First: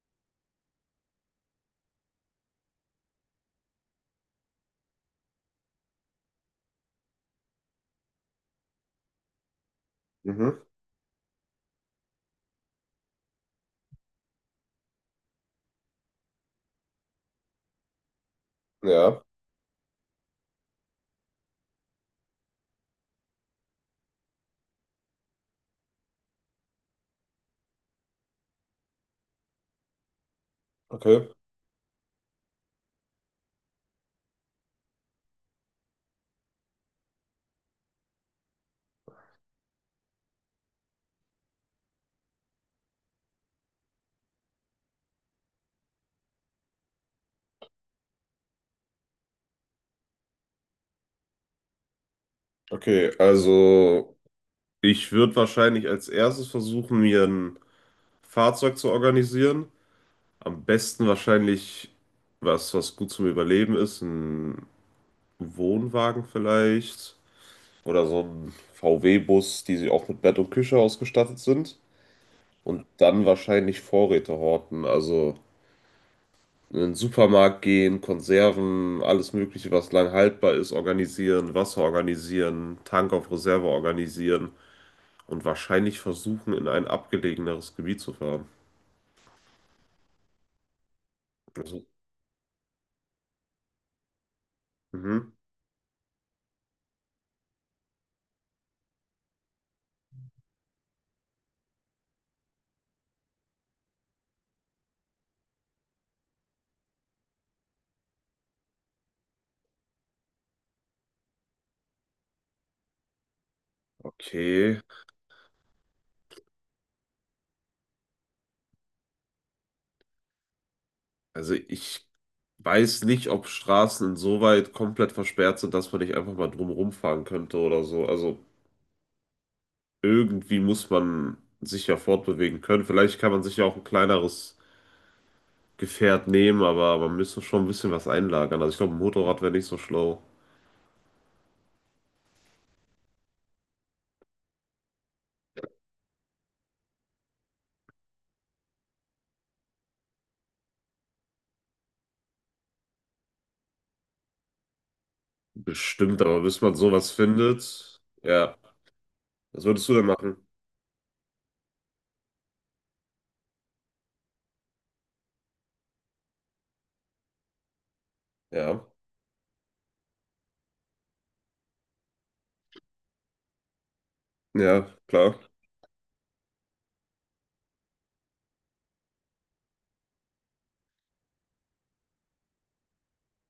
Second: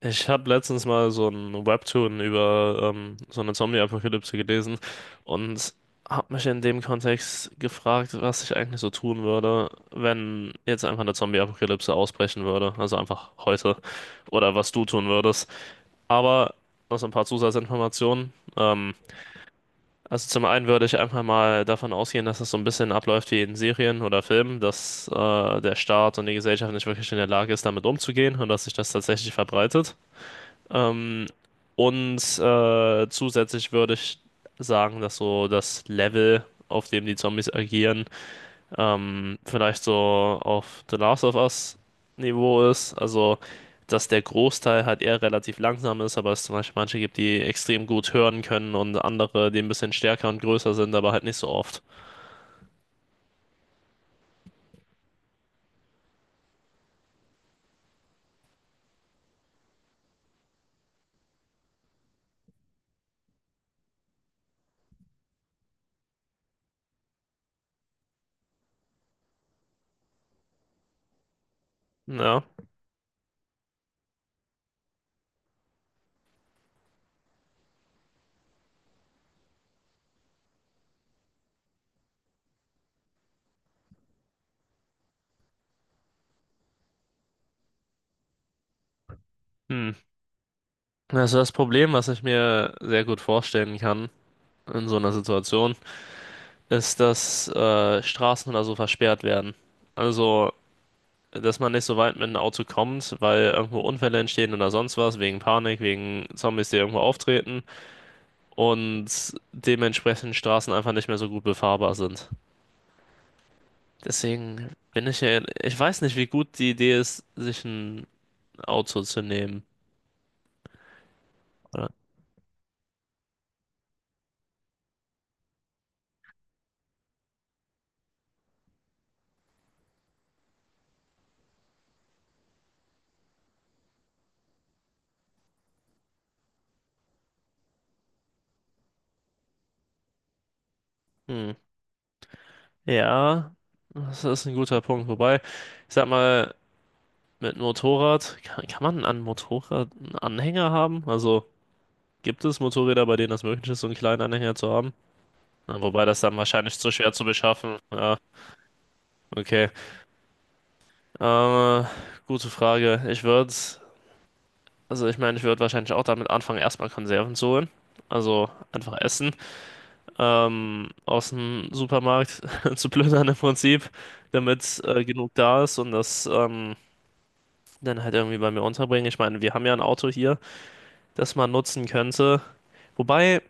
Ich habe letztens mal so ein Webtoon über so eine Zombie-Apokalypse gelesen und habe mich in dem Kontext gefragt, was ich eigentlich so tun würde, wenn Mhm. jetzt einfach eine Zombie-Apokalypse ausbrechen würde, also einfach heute, oder was du tun würdest. Aber noch so ein paar Zusatzinformationen. Ja, Also zum einen würde ich einfach mal davon ausgehen, dass es so ein bisschen abläuft wie in Serien oder Filmen, dass der Staat und die Gesellschaft nicht wirklich in der Lage ist, damit umzugehen und dass sich das tatsächlich verbreitet. Ähm, okay. Zusätzlich würde ich sagen, dass so das Level, auf dem die Zombies agieren, vielleicht so auf The Last of Us Niveau ist. Also, dass der Großteil halt eher relativ langsam ist, aber es zum Beispiel manche gibt, die extrem gut hören können und andere, die ein bisschen stärker und größer sind, aber halt nicht so oft. Okay, also ich würde wahrscheinlich als erstes versuchen, mir ein Fahrzeug zu organisieren. Am besten wahrscheinlich was gut zum Überleben ist, ein Wohnwagen vielleicht oder so ein VW-Bus, die sie auch mit Bett und Küche ausgestattet sind. Ja. Und dann wahrscheinlich Vorräte horten, also in den Supermarkt gehen, Konserven, alles Mögliche, was lang haltbar ist, organisieren, Wasser organisieren, Tank auf Reserve organisieren. Und wahrscheinlich versuchen, in ein abgelegeneres Gebiet zu fahren. Hm. Also das Also, Problem, was ich mir sehr gut vorstellen kann in so einer mhm. Situation, ist, dass Straßen oder so versperrt werden. Also, dass man nicht so weit mit einem Auto kommt, weil irgendwo Unfälle entstehen oder sonst was, wegen Panik, wegen Zombies, die irgendwo auftreten und dementsprechend Straßen einfach nicht mehr so gut befahrbar sind. Deswegen Okay. bin ich ja, ich weiß nicht, wie gut die Idee ist, sich ein Auto zu nehmen. Also Oder? ich weiß nicht, ob Straßen insoweit komplett versperrt sind, dass man nicht einfach mal drumherum fahren könnte oder so. Also irgendwie muss man sich ja fortbewegen können. Vielleicht kann man sich ja auch ein kleineres Gefährt nehmen, aber man müsste schon ein bisschen was einlagern. Also ich glaube, ein Motorrad wäre nicht so schlau. Hm. Ja, das ist ein guter Punkt. Wobei, ich sag mal, mit Motorrad, kann man an Motorrad einen Anhänger haben? Also, gibt es Motorräder, bei denen das möglich ist, so einen kleinen Anhänger zu haben? Na, wobei das Bestimmt, dann aber bis man wahrscheinlich zu sowas schwer zu beschaffen. findet, Ja, ja. Was okay. würdest du denn machen? Äh, Gute Frage. Also ich meine, ich würde wahrscheinlich auch damit anfangen, erstmal Konserven zu holen. Also Ja. einfach essen. Aus dem Supermarkt zu plündern im Prinzip, damit Ja, genug klar. da ist und das dann halt irgendwie bei mir unterbringen. Ich meine, wir haben ja ein Auto hier, das man nutzen könnte. Wobei.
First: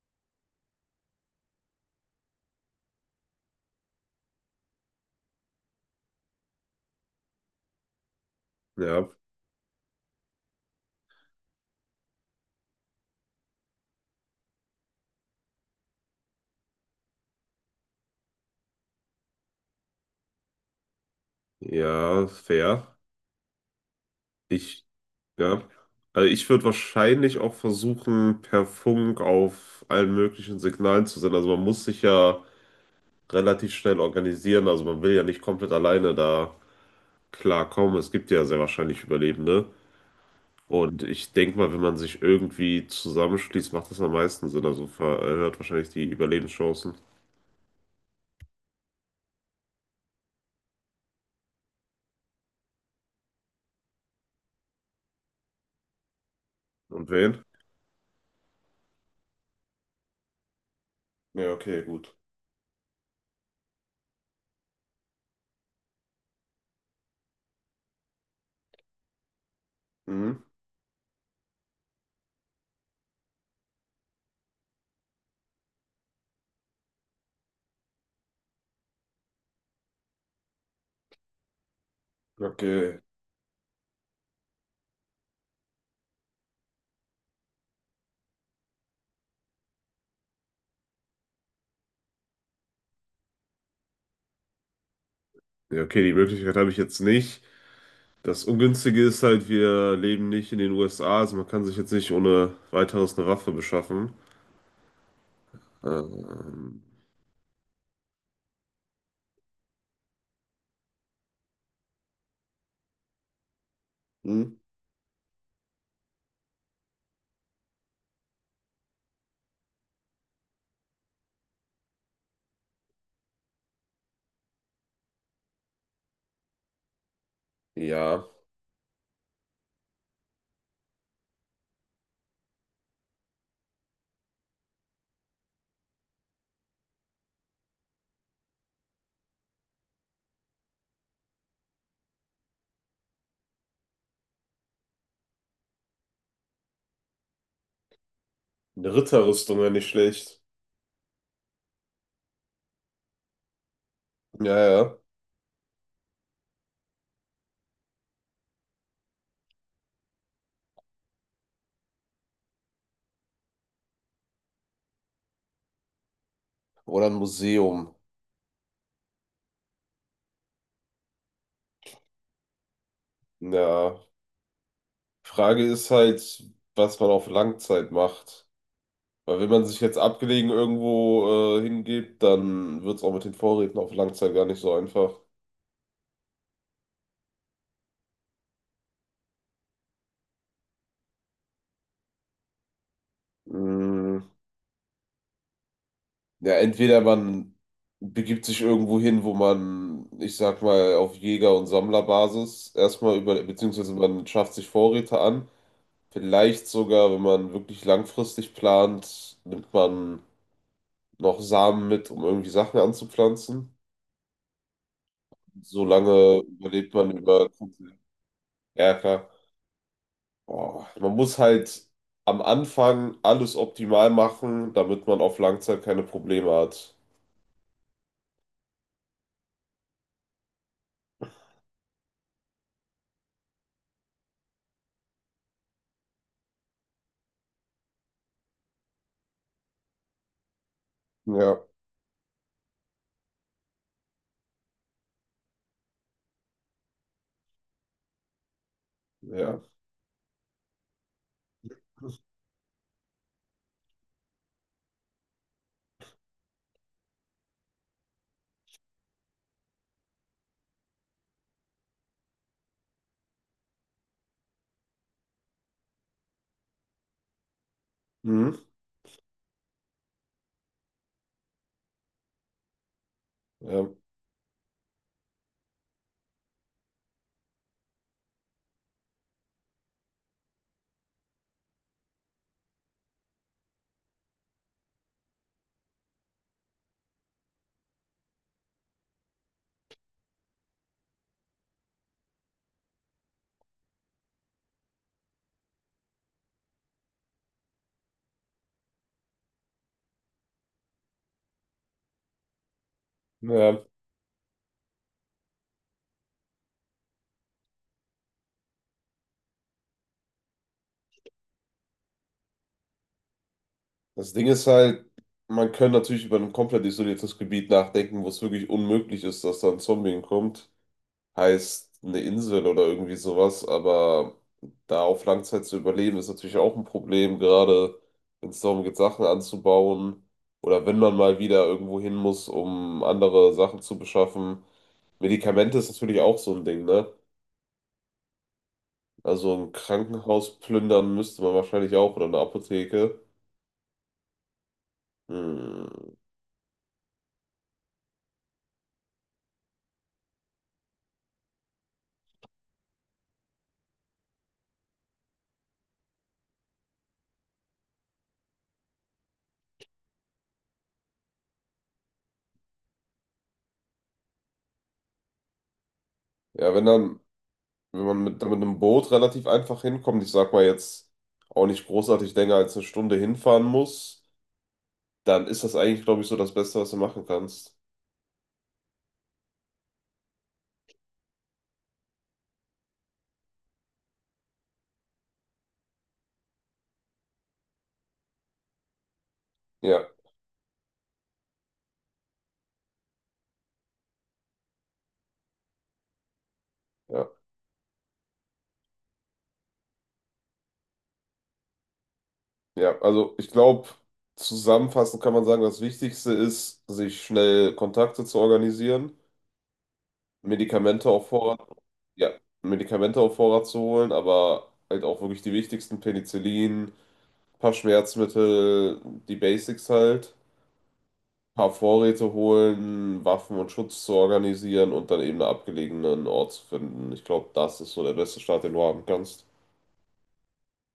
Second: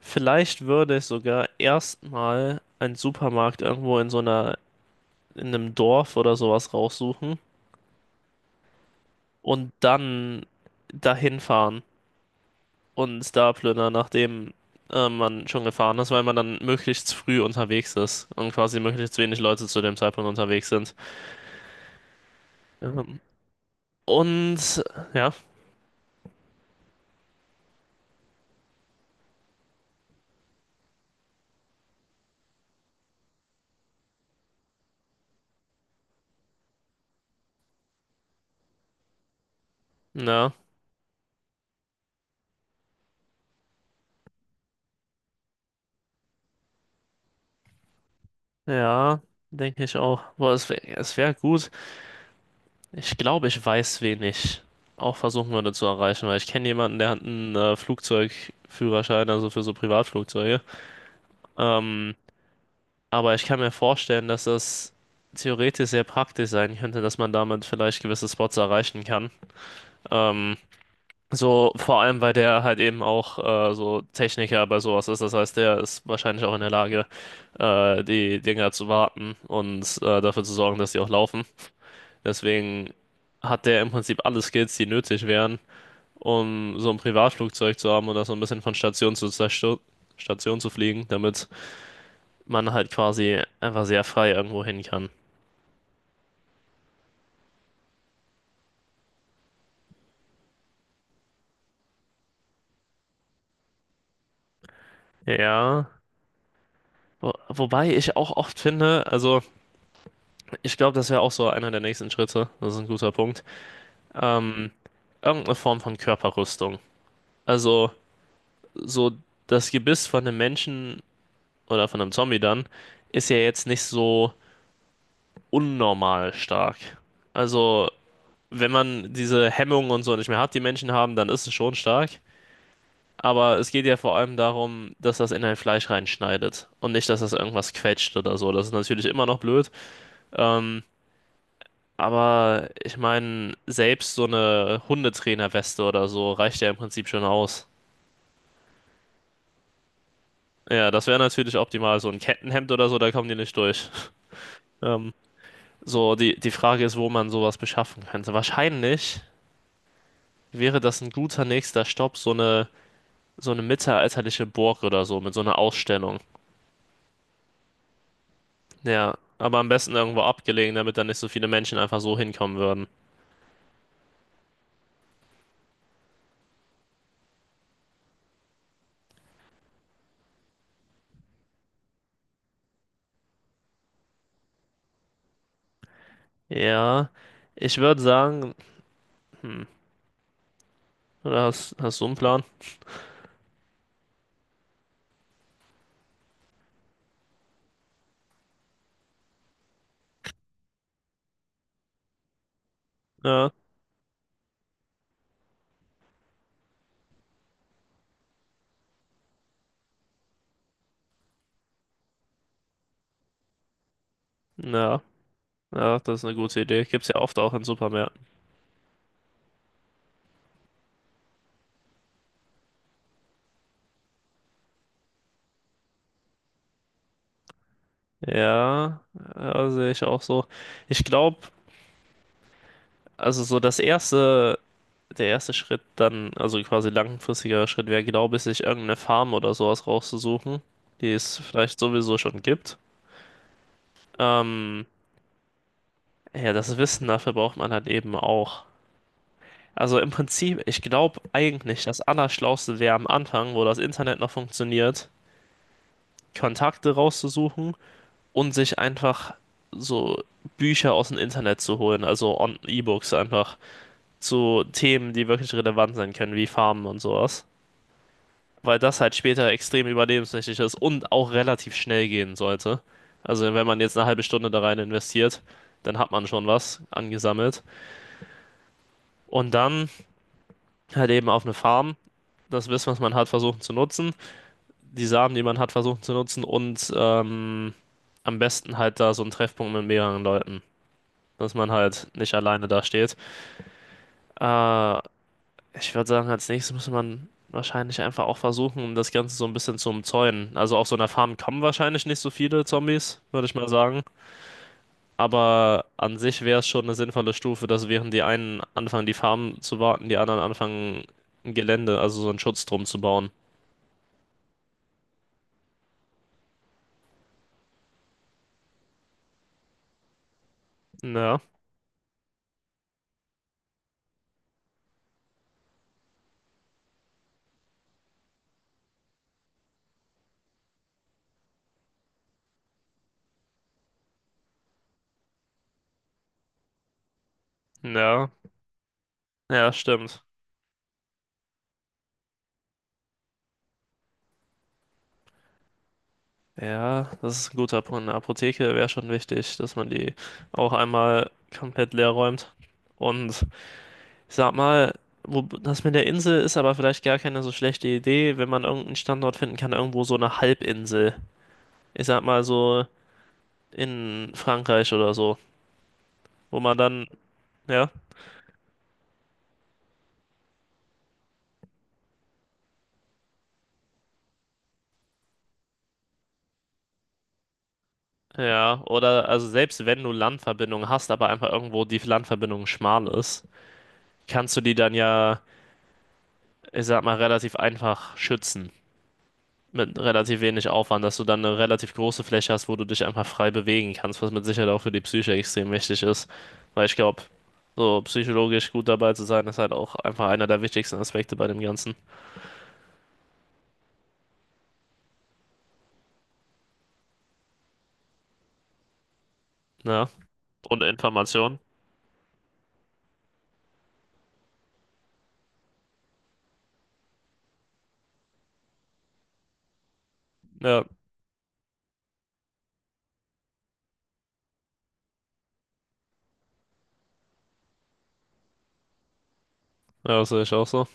Vielleicht würde ich sogar erstmal einen Supermarkt irgendwo in einem Dorf oder sowas raussuchen Ja. und dann dahin fahren und da plündern, nachdem man schon gefahren ist, weil man dann möglichst früh unterwegs ist und quasi möglichst wenig Leute zu dem Zeitpunkt unterwegs sind. Ja, fair. Ähm, und Ich, ja, ja. Also ich würde wahrscheinlich auch versuchen, per Funk auf allen möglichen Signalen zu senden. Also man muss sich ja relativ schnell organisieren. Also man will ja nicht komplett alleine da klarkommen. Es gibt ja sehr wahrscheinlich Überlebende. ja, Und ich denke mal, wenn man sich irgendwie zusammenschließt, macht das am meisten Sinn. Also erhöht wahrscheinlich die Überlebenschancen. ja, denke ich auch. Boah, es wäre es wär gut. Ich glaube, ich weiß, wen ich auch versuchen würde zu erreichen, weil ich kenne jemanden, der Und hat wen? einen Flugzeugführerschein, also für so Privatflugzeuge. Ja, okay, Ähm, gut. aber ich kann mir vorstellen, dass das theoretisch sehr praktisch sein könnte, dass man damit vielleicht gewisse Spots erreichen kann. Mhm. Ähm, so vor allem, weil der halt eben auch so Techniker bei sowas ist. Das heißt, der ist wahrscheinlich auch in der Lage, die Dinger zu warten und dafür zu sorgen, dass die auch laufen. Deswegen Okay. hat der im Prinzip alle Skills, die nötig wären um so ein Privatflugzeug zu haben oder so ein bisschen von Station zu Sta- Station zu fliegen, damit man halt quasi einfach sehr frei irgendwo hin kann. Ja, okay, die Möglichkeit habe ich jetzt nicht. Das Ungünstige ist halt, wir leben nicht in den USA, also man kann sich jetzt nicht ohne weiteres eine Waffe beschaffen. Ja, Ähm, wobei ich auch oft finde, also ich glaube, das wäre auch so einer der nächsten Schritte, das ist ein guter Punkt, Hm? ähm, irgendeine Form von Körperrüstung. Also so das Gebiss von einem Menschen oder von einem Zombie dann ist ja jetzt nicht so unnormal stark. Also Ja, wenn man diese Hemmungen und so nicht mehr hat, die Menschen haben, dann ist es schon stark. Aber es geht ja vor allem darum, dass das in ein Fleisch reinschneidet und nicht, dass das irgendwas quetscht oder so. Das ist natürlich immer noch blöd. Ähm, aber ich meine, selbst so eine Hundetrainerweste oder so reicht ja im Prinzip schon aus. eine Ritterrüstung wäre nicht schlecht. Ja, das wäre natürlich optimal. So ein Kettenhemd oder so, da kommen die nicht durch. Ja, ja. Ähm, so, die Frage ist, wo man sowas beschaffen könnte. Wahrscheinlich wäre das ein guter nächster Stopp, so eine mittelalterliche Burg oder so mit so einer Ausstellung. Oder ein Museum. Ja, aber am besten irgendwo abgelegen, damit da nicht so viele Menschen einfach so hinkommen würden. Ja. Frage ist halt, was man auf Langzeit macht. Weil wenn man sich jetzt abgelegen irgendwo hingibt, dann wird es auch mit den Vorräten auf Langzeit gar nicht so einfach. Ja, ich würde sagen, hm, oder hast du einen Plan? Mm, ja, entweder man begibt sich irgendwo hin, wo man, ich sag mal, auf Jäger- und Sammlerbasis erstmal über, Ja, beziehungsweise man schafft sich Vorräte an. Vielleicht sogar, wenn man wirklich langfristig plant, nimmt man noch Samen mit, um irgendwie Sachen anzupflanzen. ja, ja, das ist eine Solange gute Idee. überlebt Gibt's man ja oft über. auch in Supermärkten. Ja, klar. Boah, man muss halt am Anfang alles optimal machen, damit man auf Langzeit keine Probleme hat. Ja, ja, sehe ich auch so. Ich glaube, also so das erste, der erste Schritt dann, also quasi langfristiger Schritt wäre, glaube ich, sich irgendeine Farm oder sowas rauszusuchen, die es Ja, vielleicht sowieso schon gibt. Ähm, Ja, das Wissen dafür braucht man halt eben auch. ja. Also im Prinzip, ich glaube eigentlich, das Allerschlauste wäre am Anfang, wo das Internet noch funktioniert, Kontakte rauszusuchen und sich einfach so Bücher aus dem Internet zu holen, also E-Books einfach zu Themen, die wirklich relevant sein können, wie Farmen und sowas. Mhm. Weil das halt später extrem überlebenswichtig ist und auch relativ schnell gehen sollte. Also wenn man Ja. jetzt eine halbe Stunde da rein investiert, dann hat man schon was angesammelt. Und dann halt eben auf eine Farm das Wissen, was man hat, versuchen zu nutzen, die Samen, die man hat, versuchen zu nutzen und am besten halt da so einen Treffpunkt mit mehreren Leuten, dass man halt nicht alleine da steht. Äh, Ich würde sagen, als nächstes muss man wahrscheinlich einfach auch versuchen, um das Ganze so ein bisschen zu umzäunen. Also auf so einer Farm kommen wahrscheinlich nicht so viele Zombies, würde ich mal Ja. sagen. Aber an sich wäre es schon eine sinnvolle Stufe, dass während die einen anfangen, die Farm zu warten, die anderen anfangen, ein Gelände, also so einen Schutz drum zu bauen. Das Ding ist halt, man kann natürlich über ein komplett isoliertes Gebiet nachdenken, wo es wirklich unmöglich ist, dass da ein Zombie kommt. Ja. Heißt eine Insel oder irgendwie sowas, aber da auf Langzeit zu überleben, ist natürlich auch ein Problem, gerade wenn es darum geht, Sachen anzubauen oder wenn man mal wieder irgendwo hin muss, um andere Sachen zu beschaffen. Medikamente ist natürlich auch so ein Ding, ne? Ja, Also ja, ein stimmt. Krankenhaus plündern müsste man wahrscheinlich auch oder eine Apotheke. Hm. Ja, das ist ein guter Punkt. Eine Apotheke wäre schon wichtig, dass man die auch einmal komplett leer räumt. Und ich sag mal, das mit der Insel ist aber vielleicht gar keine so schlechte Idee, wenn man irgendeinen Standort finden kann, irgendwo so eine Halbinsel. Ich sag mal so in Frankreich oder so, wo Ja, man wenn dann, dann. ja, Wenn man mit einem Boot relativ einfach hinkommt, ich sag mal jetzt auch nicht großartig länger als eine Stunde hinfahren muss, dann ist das eigentlich, glaube ich, so das Beste, was du machen kannst. ja, oder also selbst wenn du Landverbindungen hast, aber einfach irgendwo die Landverbindung schmal ist, kannst du die dann ja, ich sag mal, relativ einfach schützen. Mit Ja, relativ wenig Aufwand, dass du dann eine relativ große Fläche hast, wo du dich einfach frei bewegen kannst, was mit Sicherheit auch für die Psyche extrem wichtig ist. Weil ich glaube, ja, so psychologisch gut dabei zu sein, ist halt auch einfach einer der wichtigsten Aspekte bei dem Ganzen. ja. Also ich glaube, zusammenfassend kann man sagen, das Wichtigste ist, sich schnell Kontakte zu organisieren, Ja. Und Medikamente auf Information. Vorrat, ja, Medikamente auf Vorrat zu holen, aber halt auch wirklich die wichtigsten, Penicillin, ein paar Schmerzmittel, die Basics halt. Ja, Paar Vorräte holen, Waffen und Schutz zu organisieren und dann eben einen abgelegenen Ort zu finden. Ich glaube, das ist so der beste Start, den du haben kannst. ja, das sehe ich auch so.